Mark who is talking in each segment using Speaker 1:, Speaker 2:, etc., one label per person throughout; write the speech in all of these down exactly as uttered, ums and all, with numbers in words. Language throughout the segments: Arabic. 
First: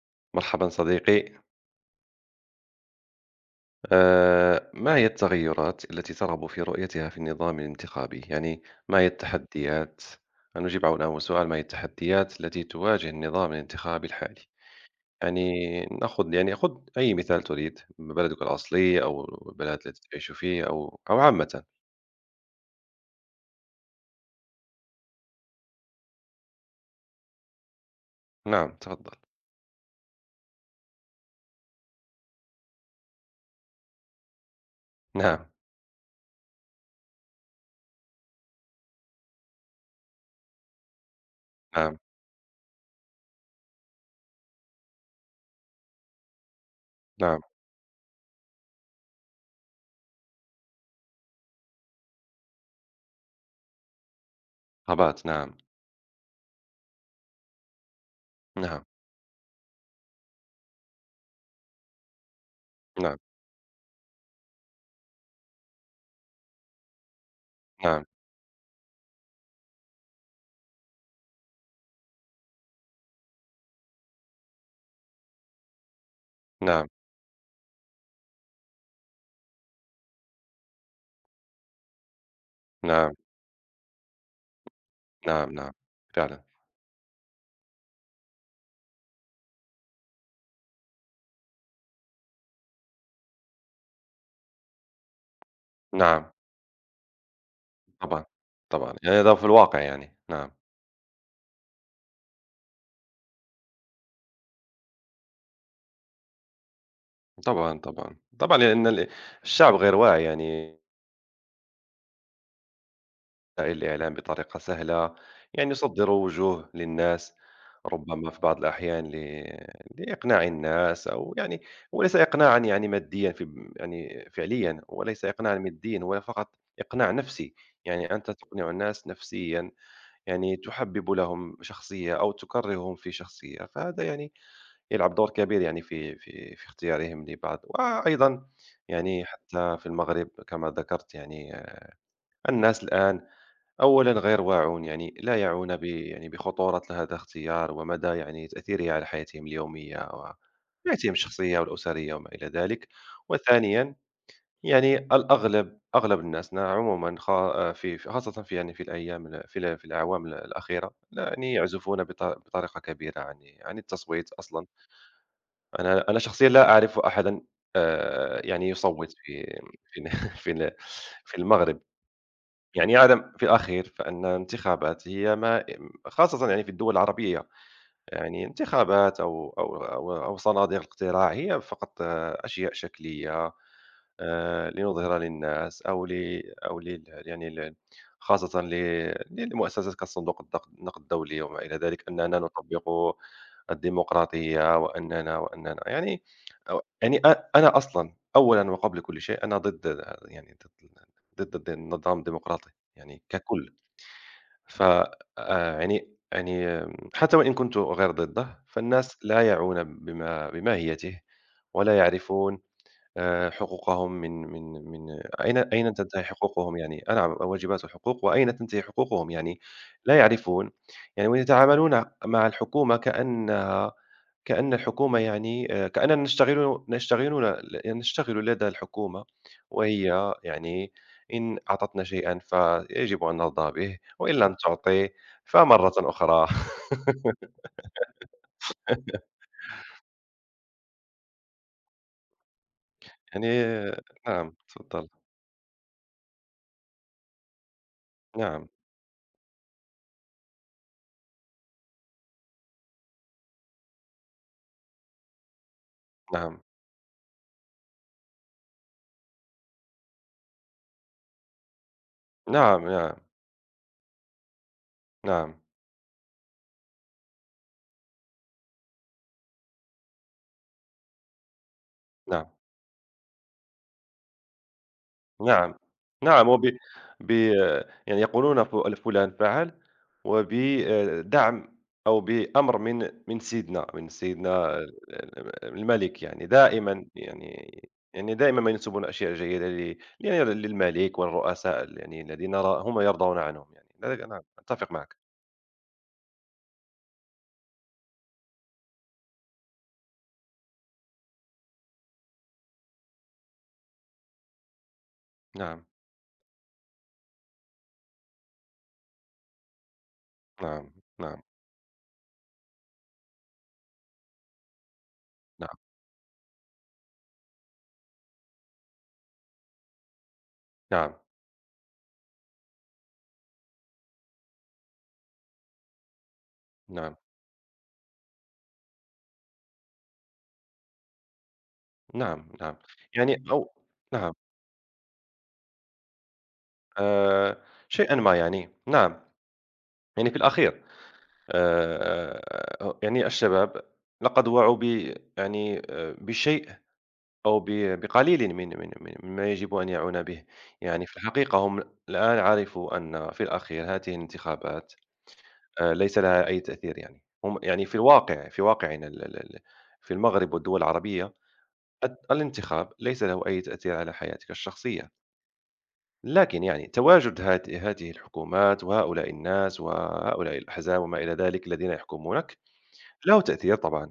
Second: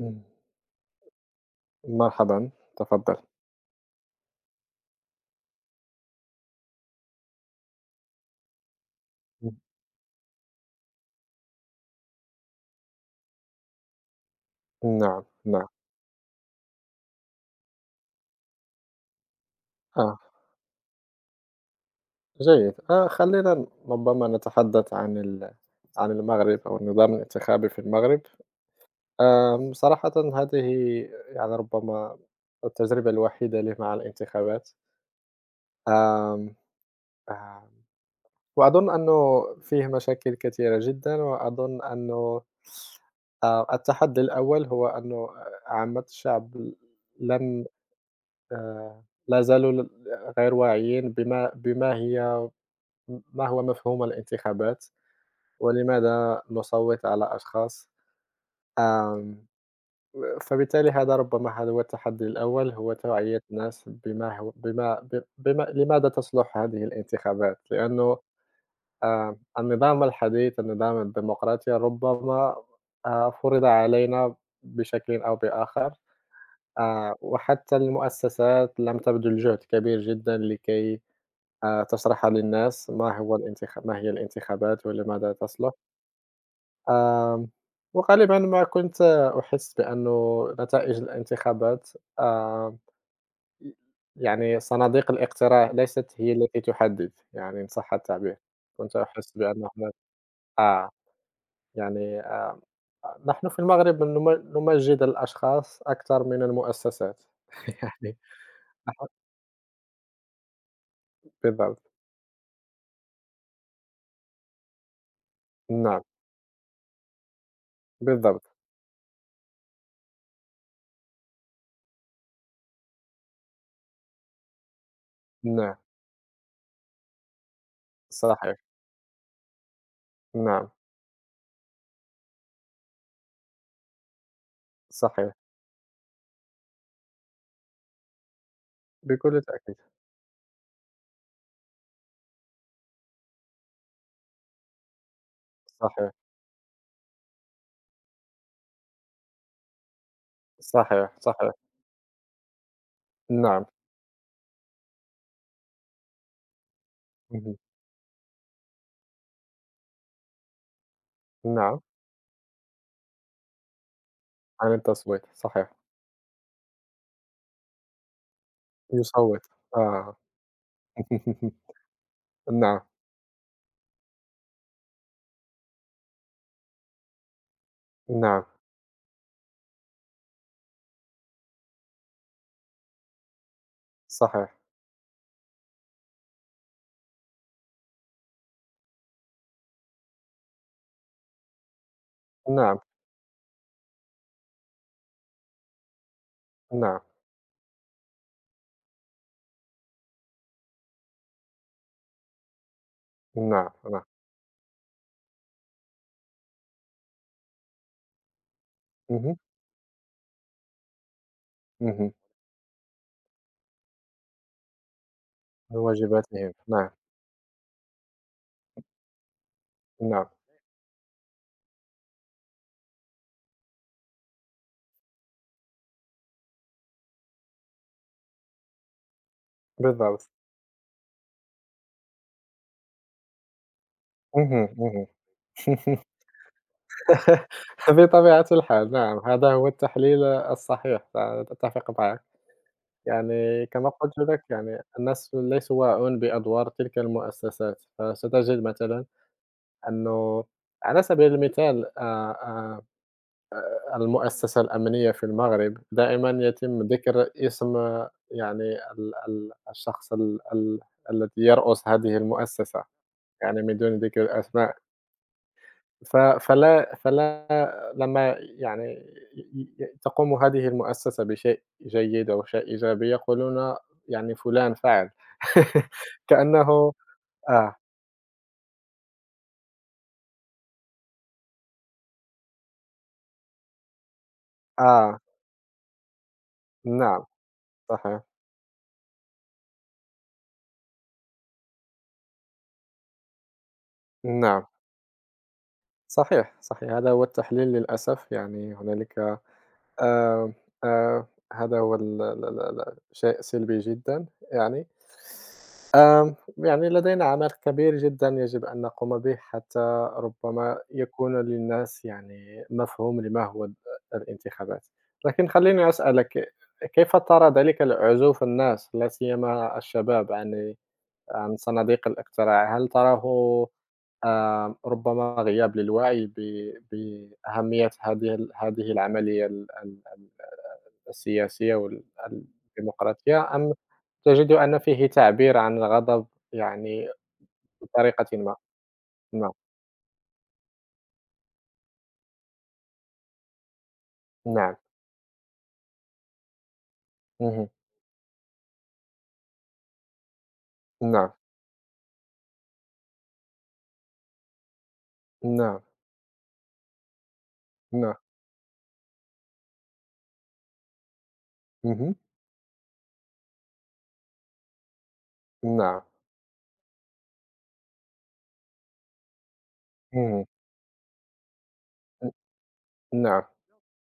Speaker 1: إمم،
Speaker 2: مرحبا صديقي.
Speaker 1: مرحبًا، تفضّل.
Speaker 2: آه، ما هي التغيرات التي ترغب في رؤيتها في النظام الانتخابي؟ يعني ما هي
Speaker 1: إمم.
Speaker 2: التحديات؟ نجيب عن أول سؤال، ما هي التحديات التي تواجه النظام الانتخابي الحالي؟
Speaker 1: نعم، نعم،
Speaker 2: يعني نأخذ يعني خذ أي مثال تريد من بلدك الأصلي أو البلد التي
Speaker 1: آه،
Speaker 2: تعيش فيه أو أو عامة.
Speaker 1: جيد. آه، خلّينا ربما نتحدث عن ال عن المغرب أو النظام الانتخابي في المغرب.
Speaker 2: نعم تفضل.
Speaker 1: آمم، صراحةً هذه يعني ربما التجربة الوحيدة لي مع الانتخابات.
Speaker 2: نعم.
Speaker 1: آمم، آمم، وأظن أنه فيه مشاكل كثيرة جدًا، وأظن
Speaker 2: نعم.
Speaker 1: أنه آآ، التحدي الأول هو أنه عامة الشعب
Speaker 2: نعم.
Speaker 1: لن آآ لا زالوا ل غير واعيين بما بما هي ما هو مفهوم الانتخابات،
Speaker 2: غابات. نعم.
Speaker 1: ولماذا نصوّت على أشخاص،
Speaker 2: نعم.
Speaker 1: آمم فبالتالي هذا ربما هذا هو التحدي الأول، هو
Speaker 2: نعم.
Speaker 1: توعية الناس بما هو بما ب بما لماذا تصلح هذه الانتخابات،
Speaker 2: نعم.
Speaker 1: لأنه آآ النظام الحديث، النظام الديمقراطي ربما آآ فرض علينا بشكل أو بآخر،
Speaker 2: نعم.
Speaker 1: آآ وحتى المؤسسات لم تبذل جهد كبير جدًا لكي آآ تشرحها للناس
Speaker 2: نعم.
Speaker 1: ما هو الانتخ ما هي الانتخابات ولماذا
Speaker 2: نعم. نعم.
Speaker 1: تصلح،
Speaker 2: فعلا.
Speaker 1: آمم، وغالبًا ما كنت أحس بأنه نتائج الانتخابات آمم، يعني صناديق الاقتراع ليست
Speaker 2: نعم.
Speaker 1: هي التي تحدد، يعني إن صح
Speaker 2: طبعا.
Speaker 1: التعبير،
Speaker 2: طبعا،
Speaker 1: كنت
Speaker 2: يعني
Speaker 1: أحس
Speaker 2: هذا في
Speaker 1: بأن
Speaker 2: الواقع،
Speaker 1: هناك
Speaker 2: يعني نعم.
Speaker 1: آه، يعني آمم، نحن في المغرب نم نمجّد الأشخاص أكثر من المؤسسات،
Speaker 2: طبعًا، طبعًا،
Speaker 1: يعني
Speaker 2: طبعًا، لأن ال الشعب غير واعي، يعني
Speaker 1: بالضبط،
Speaker 2: الإعلام بطريقة سهلة، يعني
Speaker 1: نعم،
Speaker 2: يصدّر وجوه للناس ربما في
Speaker 1: بالضبط،
Speaker 2: بعض الأحيان ل لإقناع الناس، أو يعني وليس إقناعًا يعني ماديًا في ب يعني فعليًا، وليس إقناعًا
Speaker 1: نعم،
Speaker 2: ماديًا، هو فقط إقناع نفسي. يعني أنت
Speaker 1: صحيح،
Speaker 2: تقنع الناس نفسيًا، يعني
Speaker 1: نعم،
Speaker 2: تحبِّب لهم شخصية أو تكرههم في شخصية. فهذا يعني يلعب دور
Speaker 1: صحيح.
Speaker 2: كبير يعني في في في اختيارهم لبعض، وأيضا يعني
Speaker 1: بكل تأكيد،
Speaker 2: حتى في المغرب كما ذكرت. يعني الناس الآن أولا غير واعون، يعني لا يعون ب
Speaker 1: صحيح،
Speaker 2: يعني بخطورة هذا الاختيار ومدى يعني تأثيره على حياتهم اليومية
Speaker 1: صحيح،
Speaker 2: وحياتهم
Speaker 1: صحيح،
Speaker 2: الشخصية والأسرية وما إلى ذلك.
Speaker 1: نعم،
Speaker 2: وثانيا، يعني الأغلب، أغلب الناس نا- عموما
Speaker 1: اهم،
Speaker 2: خا- في في- خاصة في يعني في الأيام ال- في ال- في الأعوام الأخيرة، لا يعني
Speaker 1: نعم،
Speaker 2: يعزفون بط- بطريقة كبيرة عن عن التصويت أصلا.
Speaker 1: عن التصويت، صحيح،
Speaker 2: أنا أنا شخصيًا لا أعرف أحدًا آآ يعني يصوّت
Speaker 1: يصوّت،
Speaker 2: في في ال
Speaker 1: آه،
Speaker 2: في ال في المغرب.
Speaker 1: نعم،
Speaker 2: يعني يعلم في الأخير فإن الانتخابات هي ما، خاصةً يعني في الدول العربية. يعني
Speaker 1: نعم،
Speaker 2: انتخابات أو أو أو أو صناديق الاقتراع هي فقط آه، أشياء شكلية،
Speaker 1: صحيح،
Speaker 2: آه، لنظهر للناس أو ل أو ل يعني ل- خاصة ل- للمؤسسات كصندوق الدق- النقد الدولي وما إلى ذلك أننا
Speaker 1: نعم،
Speaker 2: نطبق الديمقراطية، وأننا وأننا يعني أو-
Speaker 1: نعم،
Speaker 2: يعني أ- أنا أصلا أولا وقبل كل شيء أنا ضد، يعني ضد ضد النظام الديمقراطي يعني ككل.
Speaker 1: نعم، نعم،
Speaker 2: ف آآ يعني يعني آمم، حتى وإن كنت غير ضده، فالناس
Speaker 1: اهم،
Speaker 2: لا يعون بما بماهيته، ولا
Speaker 1: اهم،
Speaker 2: يعرفون آآ، حقوقهم من من من أين
Speaker 1: من
Speaker 2: أين تنتهي
Speaker 1: واجباتهم،
Speaker 2: حقوقهم.
Speaker 1: نعم،
Speaker 2: يعني آه نعم، واجبات وحقوق، وأين تنتهي حقوقهم، يعني لا
Speaker 1: نعم،
Speaker 2: يعرفون. يعني ويتعاملون مع الحكومة كأنها، كأن الحكومة يعني آآ كأننا نشتغل نشتغلون ل نشتغل لدى الحكومة،
Speaker 1: بالضبط،
Speaker 2: وهي يعني إن أعطتنا شيئًا فيجب أن نرضى به، وإن لم
Speaker 1: اهم،
Speaker 2: تعطِ
Speaker 1: اهم،
Speaker 2: فمرةً أخرى.
Speaker 1: بطبيعة الحال، نعم، هذا هو التحليل الصحيح، فأتفق معك،
Speaker 2: يعني
Speaker 1: يعني كما
Speaker 2: آه،
Speaker 1: قلت لك
Speaker 2: نعم،
Speaker 1: يعني
Speaker 2: تفضل.
Speaker 1: الناس ليسوا واعون بأدوار تلك المؤسسات، فستجد
Speaker 2: نعم.
Speaker 1: مثلًا أنه على سبيل المثال آآ آآ المؤسسة الأمنية في المغرب دائمًا
Speaker 2: نعم.
Speaker 1: يتم ذكر اسم آه، يعني ال ال الشخص ال ال الذي يرأس هذه المؤسسة،
Speaker 2: نعم. نعم.
Speaker 1: يعني من دون ذكر الأسماء،
Speaker 2: نعم.
Speaker 1: ف فلا فلا لمّا يعني ي ي تقوم هذه المؤسسة بشيء جيد أو
Speaker 2: نعم.
Speaker 1: شيء إيجابي يقولون يعني فلان فعل
Speaker 2: نعم. نعم وب
Speaker 1: كأنه
Speaker 2: ب
Speaker 1: آه،
Speaker 2: يعني يقولون ف فلان فعل، وبدعم أو بأمر من من سيدنا، من سيدنا ال
Speaker 1: آه،
Speaker 2: ال الملك. يعني دائمًا
Speaker 1: نعم
Speaker 2: يعني
Speaker 1: صحيح،
Speaker 2: يعني دائمًا ما ينسبون أشياء جيدة ل ل للملك والرؤساء، ال يعني الذين را هم يرضون عنهم، يعني، لذلك نعم
Speaker 1: نعم.
Speaker 2: أتفق معك.
Speaker 1: صحيح، صحيح، هذا هو التحليل للأسف، يعني هنالك آآ، آآ، هذا هو ال ال ال ال شيء سلبي جدًا يعني،
Speaker 2: نعم.
Speaker 1: يعني لدينا عمل كبير جدًا يجب أن نقوم به حتى ربما
Speaker 2: نعم. نعم.
Speaker 1: يكون للناس يعني مفهوم لما هو ال الانتخابات، لكن
Speaker 2: نعم.
Speaker 1: خلّيني أسألك كيف ترى ذلك العزوف الناس، لا سيما الشباب عن
Speaker 2: نعم.
Speaker 1: عن صناديق الاقتراع، هل تراه آآ ربما غياب للوعي ب
Speaker 2: نعم.
Speaker 1: بأهمية هذه ال هذه العملية ال ال السياسية وال
Speaker 2: نعم. نعم، يعني
Speaker 1: الديمقراطية
Speaker 2: أو
Speaker 1: أم
Speaker 2: نعم.
Speaker 1: تجد أن فيه تعبير عن الغضب يعني
Speaker 2: آآ شيئًا ما،
Speaker 1: بطريقة ما؟
Speaker 2: يعني، نعم.
Speaker 1: ما،
Speaker 2: يعني في الأخير، آآ، يعني الشباب لقد وعوا
Speaker 1: نعم،
Speaker 2: ب يعني آآ، بشيء، أو ب
Speaker 1: اهم،
Speaker 2: بقليل من من من مما يجب أن يعون به. يعني في
Speaker 1: نعم،
Speaker 2: الحقيقة هم الآن عرفوا أن في الأخير هذه الانتخابات
Speaker 1: نعم،
Speaker 2: آآ، ليس لها أي تأثير. يعني، هم يعني في
Speaker 1: نعم،
Speaker 2: الواقع، في واقعنا ال ال ال في المغرب والدول العربية،
Speaker 1: اهم،
Speaker 2: الت الانتخاب ليس له أي تأثير على حياتك الشخصية،
Speaker 1: نعم،
Speaker 2: لكن يعني تواجد هذ هذه الحكومات وهؤلاء الناس
Speaker 1: اهم،
Speaker 2: وهؤلاء الأحزاب وما إلى ذلك الذين
Speaker 1: ن
Speaker 2: يحكمونك، له
Speaker 1: نعم،
Speaker 2: تأثير طبعًا.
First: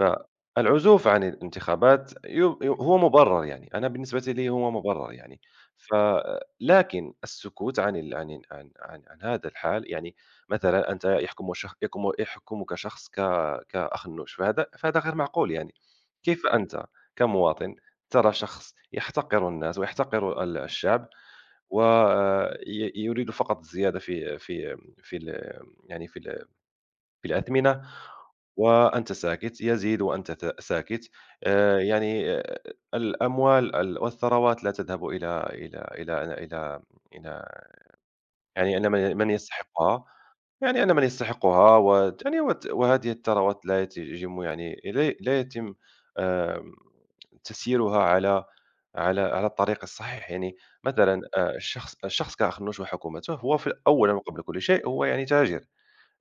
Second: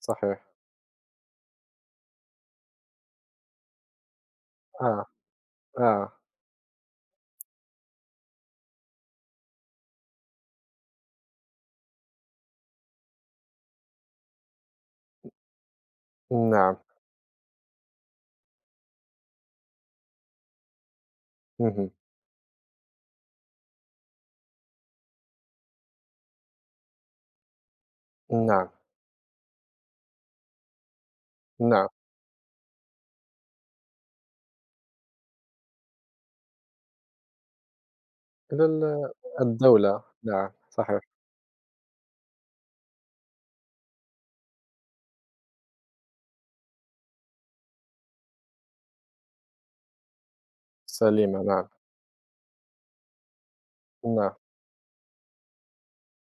Speaker 1: صحيح،
Speaker 2: فالعزوف عن الانتخابات يو يو هو مبرر، يعني، أنا بالنسبة لي هو
Speaker 1: آه،
Speaker 2: مبرر. يعني، ف
Speaker 1: آه،
Speaker 2: لكن السكوت عن ال عن ال عن عن عن هذا الحال، يعني مثلًا أنت يحكم شخ يكم يحكمك شخص ك كأخ نُّشْ، فهذا فهذا غير معقول. يعني، كيف
Speaker 1: نعم،
Speaker 2: أنت كمواطن ترى شخص يحتقر الناس ويحتقر ال الشعب، وي
Speaker 1: اهم،
Speaker 2: يريد فقط الزيادة في في في ال يعني في ال بالأثمنة،
Speaker 1: نعم،
Speaker 2: وأنت ساكت، يزيد وأنت ت ساكت. آآ
Speaker 1: نعم،
Speaker 2: يعني آآ الأموال ال والثروات لا تذهب إلى إلى إلى إلى إلى
Speaker 1: إلى
Speaker 2: يعني إلى
Speaker 1: ال
Speaker 2: من من
Speaker 1: الدولة،
Speaker 2: يستحقها.
Speaker 1: نعم،
Speaker 2: يعني إلى
Speaker 1: صحيح.
Speaker 2: من يستحقها، وت يعني وت وهذه الثروات لا يتم يعني لا لا يتم آمم تسييرها على على على الطريق الصحيح. يعني مثلًا،
Speaker 1: سليمة
Speaker 2: آآ
Speaker 1: نعم،
Speaker 2: الشخص، الشخص كأخ النوش وحكومته، هو في أولًا
Speaker 1: نعم،
Speaker 2: وقبل كل شيء هو يعني تاجر.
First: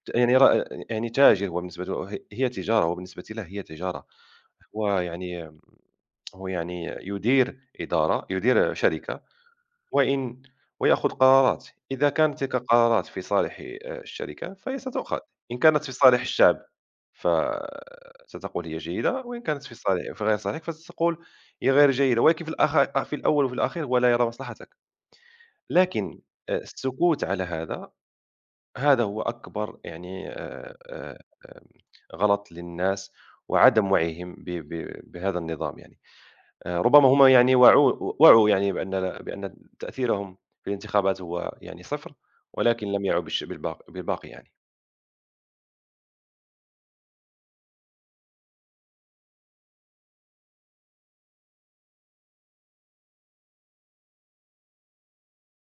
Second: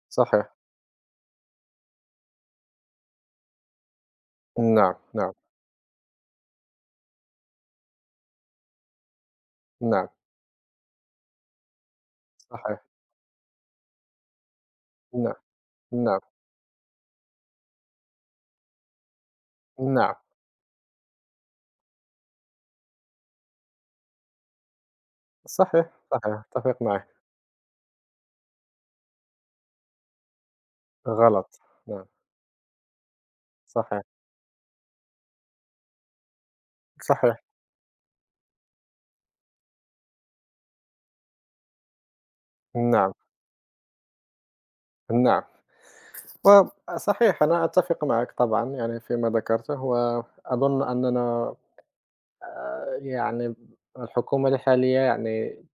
Speaker 2: ت يعني
Speaker 1: صحيح،
Speaker 2: را يعني تاجر، هو بالنسبة له ه هي تجارة، هو بالنسبة له هي تجارة. هو
Speaker 1: نعم، نعم،
Speaker 2: يعني هو يعني يدير إدارة، يدير شركة
Speaker 1: نعم،
Speaker 2: وإن ويأخذ قرارات. إذا كانت تلك
Speaker 1: صحيح،
Speaker 2: القرارات في صالح آآ الشركة فهي ستُؤخذ،
Speaker 1: نعم،
Speaker 2: إن كانت في
Speaker 1: نعم،
Speaker 2: صالح الشعب فستقول هي جيدة، وإن كانت في صالح
Speaker 1: نعم،
Speaker 2: في غير صالحك فستقول هي غير جيدة، ولكن في الأخ في الأول وفي الأخير هو لا يرى مصلحتك.
Speaker 1: صحيح،
Speaker 2: لكن
Speaker 1: صحيح،
Speaker 2: آه،
Speaker 1: أتفق معك،
Speaker 2: السكوت على هذا، هذا هو أكبر يعني آآ آآ
Speaker 1: غلط،
Speaker 2: آمم
Speaker 1: نعم،
Speaker 2: غلط للناس، وعدم
Speaker 1: صحيح،
Speaker 2: وعيهم ب ب بهذا النظام. يعني. آآ ربما هم
Speaker 1: صحيح،
Speaker 2: يعني وعوا وعوا يعني بأن، بأن تأثيرهم في الانتخابات هو يعني صفر، ولكن لم
Speaker 1: نعم،
Speaker 2: يعوا بالش بالباق بالباقي. يعني.
Speaker 1: نعم، وصحيح أنا أتفق معك طبعًا يعني فيما ذكرته، وأظن أننا يعني الحكومة الحالية يعني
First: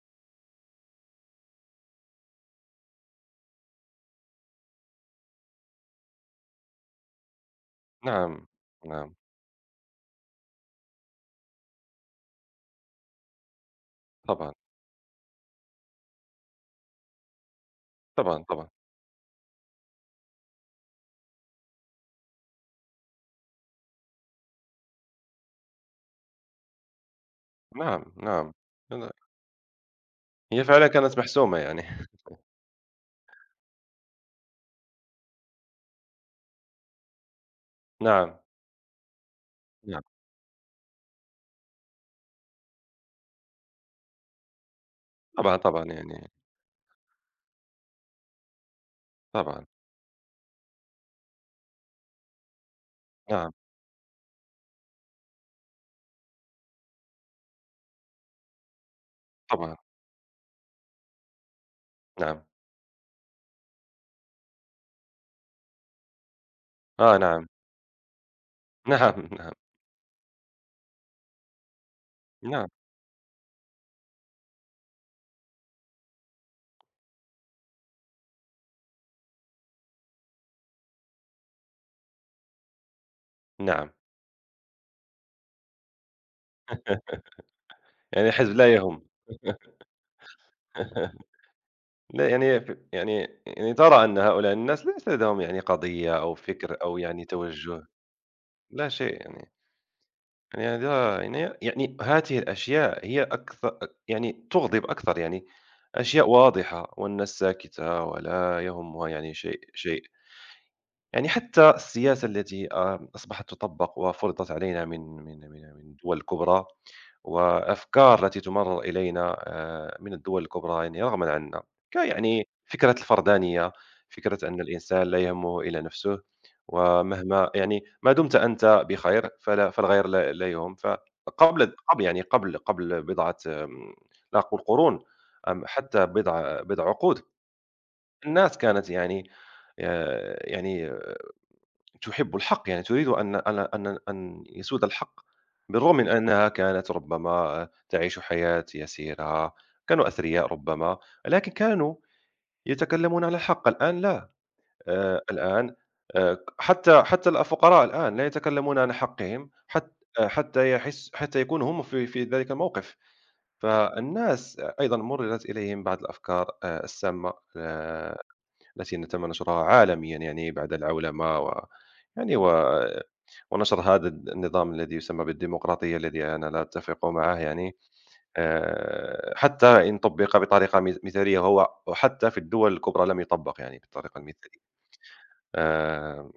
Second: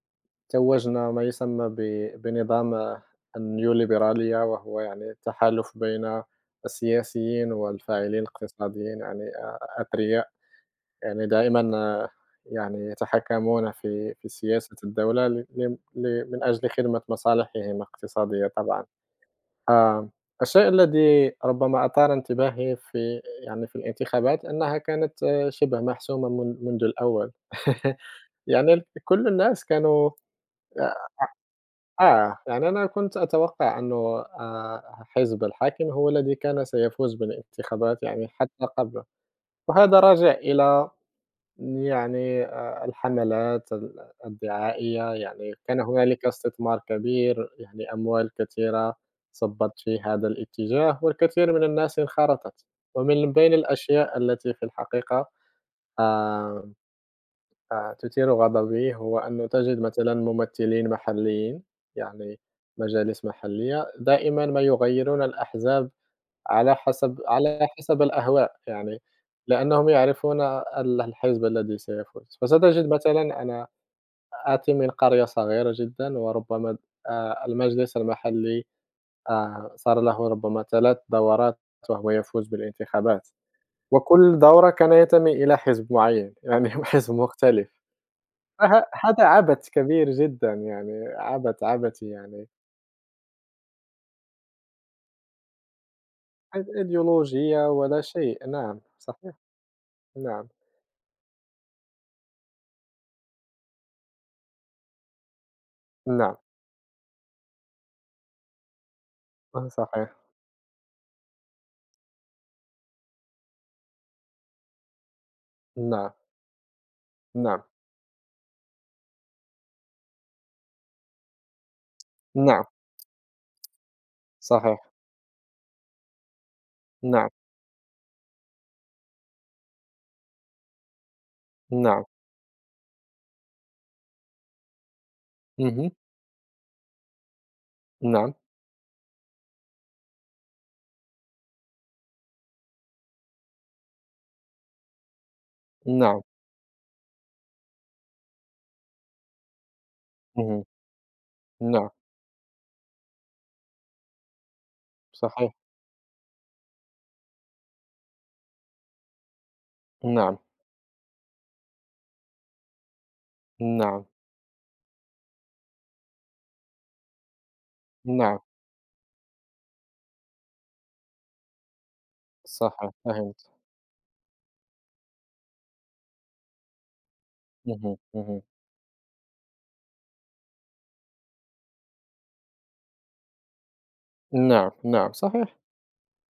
Speaker 1: توجنا ما يسمى ب بنظام النيوليبرالية، وهو يعني تحالف بين السياسيين والفاعلين
Speaker 2: نعم،
Speaker 1: الاقتصاديين
Speaker 2: نعم.
Speaker 1: يعني أ أثرياء. يعني دائمًا آه، يعني يتحكمون في في
Speaker 2: طبعًا،
Speaker 1: سياسة الدولة ل ل ل من أجل خدمة مصالحهم
Speaker 2: طبعًا،
Speaker 1: الاقتصادية
Speaker 2: طبعًا.
Speaker 1: طبعًا. آمم، الشيء الذي ربما أثار انتباهي في يعني في الانتخابات أنها كانت آه، شبه محسومة من منذ الأول.
Speaker 2: نعم، نعم.
Speaker 1: يعني ال كل الناس كانوا
Speaker 2: هي فعلًا
Speaker 1: أ
Speaker 2: كانت محسومة. يعني.
Speaker 1: آه، يعني أنا كنت أتوقع أنه آآ، حزب الحاكم هو الذي كان سيفوز بالانتخابات يعني
Speaker 2: نعم،
Speaker 1: حتى قبله، وهذا
Speaker 2: نعم.
Speaker 1: راجع إلى يعني آآ الحملات ال الدعائية، يعني
Speaker 2: طبعًا،
Speaker 1: كان
Speaker 2: طبعًا،
Speaker 1: هنالك
Speaker 2: يعني
Speaker 1: استثمار كبير، يعني أموال كثيرة
Speaker 2: طبعًا.
Speaker 1: صُبَّت في هذا الاتجاه، والكثير من الناس انخرطت، ومن
Speaker 2: نعم،
Speaker 1: بين الأشياء التي في الحقيقة آمم آآ تثير غضبي، هو أنه
Speaker 2: طبعًا.
Speaker 1: تجد مثلًا ممثلين محليين، يعني
Speaker 2: نعم.
Speaker 1: مجالس محلية، دائمًا ما يغيّرون الأحزاب على
Speaker 2: آه
Speaker 1: حسب
Speaker 2: نعم.
Speaker 1: على حسب الأهواء، يعني
Speaker 2: نعم، نعم.
Speaker 1: لأنهم يعرفون ال الحزب الذي سيفوز،
Speaker 2: نعم،
Speaker 1: فستجد مثلًا أنا آتي من قرية صغيرة جدًا وربما آآ المجلس المحلي آآ صار له ربما ثلاث دورات وهو يفوز بالانتخابات،
Speaker 2: نعم.
Speaker 1: وكل دورة كان ينتمي إلى حزب معيّن، يعني حزب مختلف،
Speaker 2: يعني حزب لا
Speaker 1: فه
Speaker 2: يهم.
Speaker 1: هذا عبث كبير جدًا يعني عبث عبثي
Speaker 2: لا
Speaker 1: يعني،
Speaker 2: يعني ف يعني يعني ترى أن هؤلاء الناس ليس لديهم يعني قضية أو
Speaker 1: حيث
Speaker 2: فكر أو يعني
Speaker 1: أيديولوجية
Speaker 2: توجه،
Speaker 1: ولا شيء، نعم
Speaker 2: لا شيء.
Speaker 1: صحيح،
Speaker 2: يعني
Speaker 1: نعم،
Speaker 2: يعني هذا يعني يعني هذه الأشياء هي أكثر، يعني تغضب أكثر. يعني. أشياء
Speaker 1: نعم،
Speaker 2: واضحة والناس ساكتة ولا يهمها يعني شيء شيء.
Speaker 1: صحيح،
Speaker 2: يعني حتى السياسة التي آه، أصبحت تطبق وفرضت علينا من من من من
Speaker 1: نعم.
Speaker 2: الدول الكبرى،
Speaker 1: نعم،
Speaker 2: وأفكار التي تمرر إلينا آه، من الدول الكبرى، يعني رغما عنا، ك- يعني
Speaker 1: نعم،
Speaker 2: فكرة الفردانية، فكرة أن
Speaker 1: صحيح،
Speaker 2: الإنسان لا يهمه إلا نفسه،
Speaker 1: نعم،
Speaker 2: ومهما يعني ما دمت أنت بخير فلا، فالغير لا لا يهم. فقبل قبل
Speaker 1: نعم،
Speaker 2: يعني قبل قبل بضعة آم، لا أقول قرون، أم
Speaker 1: اهم،
Speaker 2: حتى بضع بضع عقود،
Speaker 1: نعم،
Speaker 2: الناس كانت، يعني آه، يعني تحب الحق، يعني تريد أن أن أن أن يسود الحق، بالرغم من
Speaker 1: نعم،
Speaker 2: أنها كانت ربما تعيش حياة يسيرة، كانوا أثرياء
Speaker 1: اهم،
Speaker 2: ربما، لكن
Speaker 1: نعم،
Speaker 2: كانوا يتكلمون على الحق. الآن لا، آآ
Speaker 1: صحيح،
Speaker 2: الآن، آآ حتى حتى الفقراء الآن لا يتكلمون عن حقهم، حت
Speaker 1: نعم،
Speaker 2: حتى يحس، حتى يكونوا هم في في ذلك الموقف.
Speaker 1: نعم،
Speaker 2: فالناس أيضًا مرّرت إليهم بعض الأفكار آآ السامة، آآ
Speaker 1: نعم،
Speaker 2: التي نتم نشرها عالميًا، يعني بعد العولمة و يعني و
Speaker 1: صحيح، فهمت،
Speaker 2: ونشر هذا النظام الذي يسمى بالديمقراطية الذي أنا لا أتفق معه. يعني
Speaker 1: اهم، اهم،
Speaker 2: آآ، حتى إن طبّق بطريقة مث مثالية، هو وحتى في الدول الكبرى لم يطبّق يعني بالطريقة المثالية.
Speaker 1: نعم، نعم، صحيح،
Speaker 2: آآ،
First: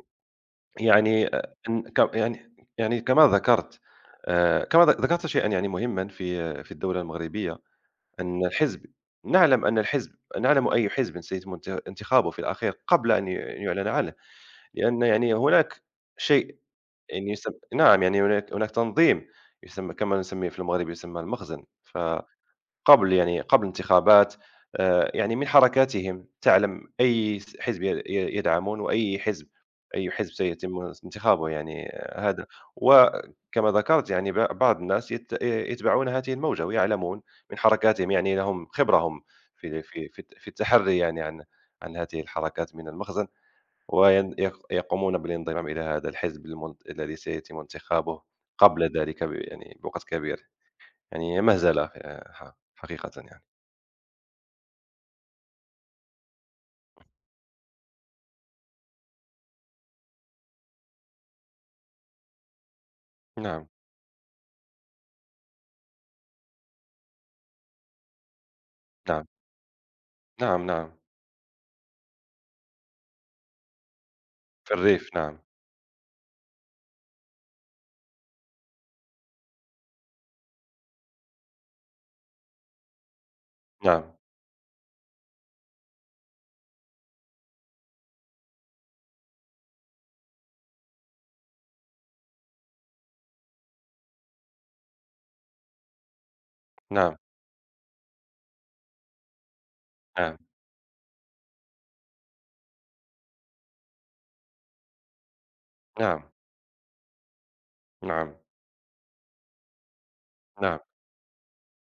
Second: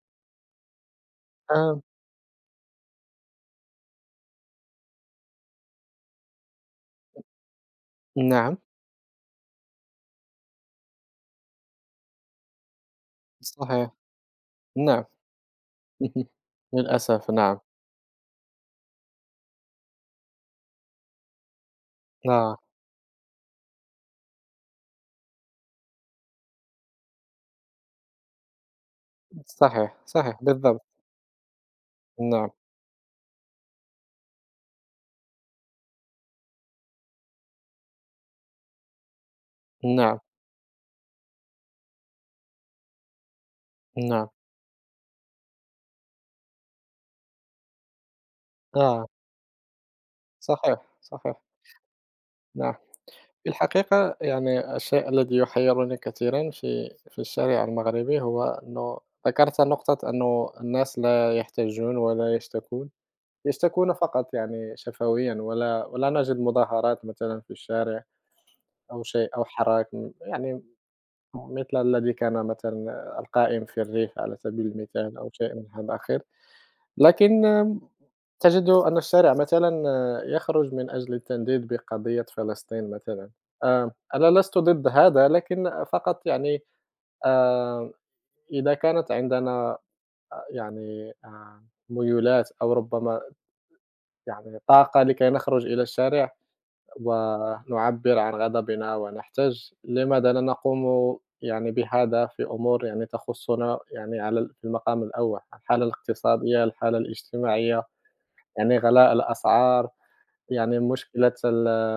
Speaker 2: يعني آآ، إن
Speaker 1: آمم،
Speaker 2: ك يعني يعني كما ذكرت، آآ، كما ذ ذكرت شيئًا يعني مهمًا في في الدولة المغربية، أن
Speaker 1: نعم،
Speaker 2: الحزب، نعلم أن الحزب، نعلم أي حزب سيتم انت انتخابه في الأخير قبل أن ي يعلن
Speaker 1: صحيح،
Speaker 2: عنه. لأن
Speaker 1: نعم،
Speaker 2: يعني هناك
Speaker 1: اهم،
Speaker 2: شيء، يعني
Speaker 1: للأسف
Speaker 2: يسم
Speaker 1: نعم،
Speaker 2: نعم، يعني هناك هناك تنظيم يسمى، كما نسميه في المغرب يسمى المخزن.
Speaker 1: آه،
Speaker 2: فقبل، يعني قبل الانتخابات، آآ، يعني من حركاتهم تعلم أي س حزب ي ي يدعمون، وأي حزب،
Speaker 1: صحيح،
Speaker 2: أي حزب
Speaker 1: صحيح،
Speaker 2: سيتم
Speaker 1: بالضبط،
Speaker 2: انتخابه. يعني آه، هذا.
Speaker 1: نعم،
Speaker 2: وكما ذكرت، يعني ب بعض الناس يت يتبعون هذه الموجة ويعلمون من حركاتهم. يعني لهم خبرة هم في في في
Speaker 1: نعم،
Speaker 2: الت في التحري يعني عن عن هذه الحركات من المخزن.
Speaker 1: نعم،
Speaker 2: وين يق يقومون بالانضمام إلى هذا الحزب، المن الذي سيتم انتخابه قبل
Speaker 1: آه،
Speaker 2: ذلك ب يعني بوقت كبير.
Speaker 1: صحيح،
Speaker 2: يعني
Speaker 1: صحيح،
Speaker 2: هي مهزلة آآ ح
Speaker 1: نعم.
Speaker 2: حقيقةً. يعني.
Speaker 1: في الحقيقة يعني الشيء الذي يحيرني كثيرا في في الشارع المغربي هو أنه ذكرت نقطة أنه الناس لا يحتجون ولا يشتكون
Speaker 2: نعم،
Speaker 1: يشتكون فقط يعني شفويا ولا ولا نجد مظاهرات مثلا في الشارع أو
Speaker 2: نعم،
Speaker 1: شيء أو حراك يعني
Speaker 2: نعم، نعم،
Speaker 1: مثل الذي كان مثلا القائم في الريف على سبيل
Speaker 2: في الريف،
Speaker 1: المثال أو
Speaker 2: نعم،
Speaker 1: شيء من هذا الأخير لكن تجد أن الشارع مثلًا يخرج من أجل التنديد بقضية فلسطين مثلًا، آآ،
Speaker 2: نعم،
Speaker 1: أنا لست ضد هذا، لكن فقط يعني آآ، إذا كانت عندنا آآ، يعني آآ، ميولات أو ربما يعني طاقة لكي نخرج إلى الشارع
Speaker 2: نعم،
Speaker 1: ونعبّر عن غضبنا ونحتج، لماذا
Speaker 2: نعم،
Speaker 1: لا نقوم يعني بهذا في أمور يعني تخصنا يعني على ال في المقام الأول، الحالة
Speaker 2: نعم،
Speaker 1: الاقتصادية، الحالة الاجتماعية،
Speaker 2: نعم،
Speaker 1: يعني غلاء الأسعار.
Speaker 2: نعم،
Speaker 1: يعني مشكلة ال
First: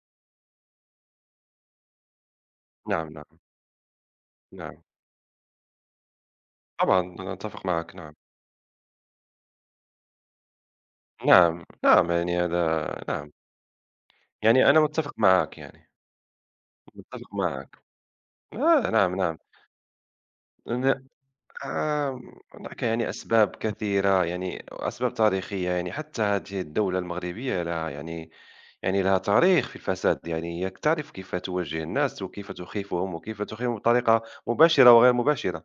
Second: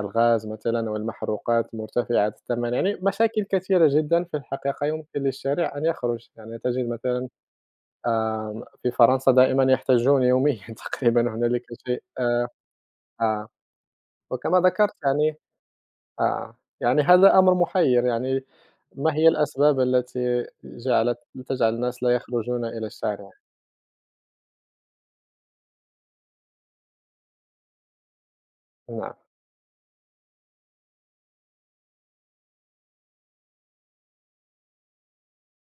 Speaker 1: الغاز مثلًا والمحروقات مرتفعة الثمن، يعني
Speaker 2: نعم، نعم،
Speaker 1: مشاكل كثيرة جدًا في
Speaker 2: نعم،
Speaker 1: الحقيقة يمكن للشارع أن يخرج، يعني تجد
Speaker 2: طبعًا
Speaker 1: مثلًا
Speaker 2: أنا أتفق معك، نعم،
Speaker 1: آمم، في فرنسا دائمًا يحتجون يوميًا تقريبًا هنالك
Speaker 2: نعم،
Speaker 1: شيء
Speaker 2: نعم، يعني
Speaker 1: آآ،
Speaker 2: هذا، نعم،
Speaker 1: آه، وكما
Speaker 2: يعني أنا
Speaker 1: ذكرت
Speaker 2: متفق
Speaker 1: يعني
Speaker 2: معك، يعني،
Speaker 1: آه، يعني
Speaker 2: متفق
Speaker 1: هذا أمر
Speaker 2: معك،
Speaker 1: محير يعني
Speaker 2: آه،
Speaker 1: ما هي
Speaker 2: نعم،
Speaker 1: الأسباب التي
Speaker 2: نعم.
Speaker 1: جعلت تجعل الناس لا
Speaker 2: آمم،
Speaker 1: يخرجون
Speaker 2: هناك
Speaker 1: إلى
Speaker 2: يعني
Speaker 1: الشارع؟
Speaker 2: أسباب كثيرة، يعني وأسباب تاريخية. يعني حتى هذه الدولة المغربية لها، يعني يعني
Speaker 1: نعم،
Speaker 2: لها تاريخ في الفساد. يعني هي تعرف كيف توجه الناس وكيف تخيفهم، وكيف تخيفهم بطريقة مباشرة وغير مباشرة.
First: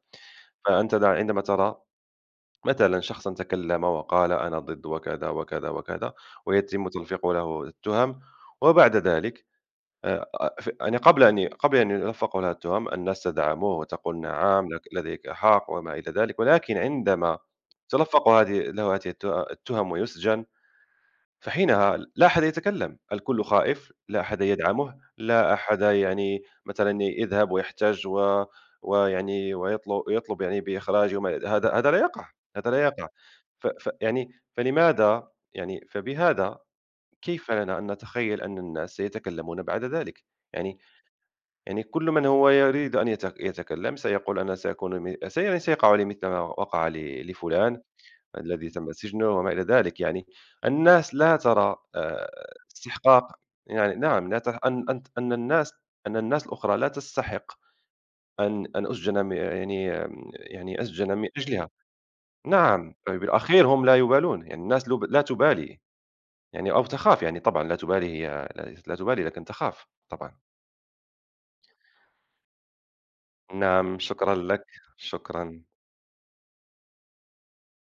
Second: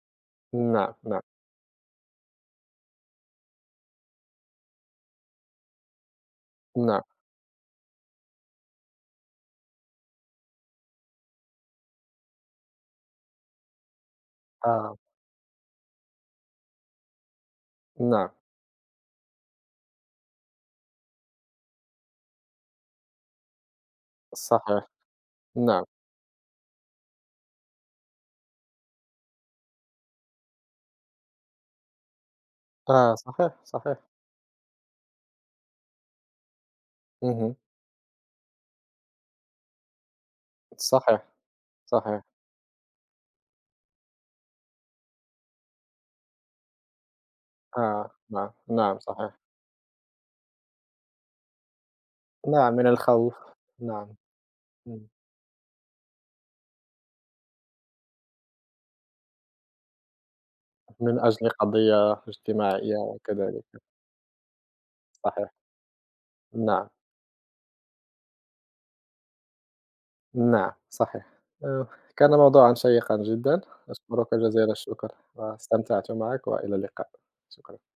Speaker 1: نعم،
Speaker 2: فأنت د
Speaker 1: نعم،
Speaker 2: عندما ترى مثلًا شخصًا تكلم وقال أنا ضد وكذا، وكذا، وكذا، ويتم
Speaker 1: نعم،
Speaker 2: تلفيق له التهم، وبعد ذلك آآ أ ف يعني قبل أن ي قبل أن يُلفّق لها التُّهَم، الناس تدعمه وتقول نعم لك
Speaker 1: آه،
Speaker 2: لديك حق وما إلى ذلك، ولكن عندما تُلفّق
Speaker 1: نعم،
Speaker 2: هذه له هذه الت التُّهم ويُسجن، فحينها لا أحد يتكلم، الكل خائف، لا أحد
Speaker 1: صحيح،
Speaker 2: يدعمه، لا أحد
Speaker 1: نعم،
Speaker 2: يعني مثلًا يذهب ويحتج و ويعني ويطل يطلب يعني بإخراجه وما إلى هذا. هذا لا يقع، هذا لا يقع.
Speaker 1: آه، صحيح،
Speaker 2: ف ف
Speaker 1: صحيح،
Speaker 2: يعني فلماذا، يعني فبهذا كيف
Speaker 1: اهم.
Speaker 2: لنا أن نتخيل أن الناس سيتكلمون بعد ذلك؟ يعني
Speaker 1: صحيح،
Speaker 2: يعني كل
Speaker 1: صحيح.
Speaker 2: من هو يريد أن يتك يتكلم سيقول أنا سأكون م سي يعني سيقع لي مثل ما وقع ل لفلان
Speaker 1: آه، نعم،
Speaker 2: الذي تم
Speaker 1: نعم
Speaker 2: سجنه
Speaker 1: صحيح.
Speaker 2: وما إلى ذلك. يعني. الناس لا ترى آآ
Speaker 1: نعم، من
Speaker 2: استحقاق.
Speaker 1: الخوف،
Speaker 2: يعني
Speaker 1: نعم،
Speaker 2: نعم، لا تر أن أن
Speaker 1: إمم،
Speaker 2: أن الناس، أن الناس الأخرى لا تستحق أن أن أسجن، م يعني آمم يعني أسجن
Speaker 1: من
Speaker 2: من
Speaker 1: أجل
Speaker 2: أجلها.
Speaker 1: قضية
Speaker 2: نعم،
Speaker 1: اجتماعية كذلك،
Speaker 2: بالأخير هم لا يبالون. يعني الناس لب لا
Speaker 1: صحيح،
Speaker 2: تبالي، يعني أو
Speaker 1: نعم،
Speaker 2: تخاف. يعني طبعًا لا تبالي، هي لا لا تبالي، لكن تخاف طبعًا.
Speaker 1: نعم، صحيح. آه، كان موضوعًا شيقًا جدًا،
Speaker 2: نعم، شكرًا
Speaker 1: أشكرك
Speaker 2: لك،
Speaker 1: جزيل الشكر،
Speaker 2: شكرًا.
Speaker 1: واستمتعت معك وإلى اللقاء، شكرًا.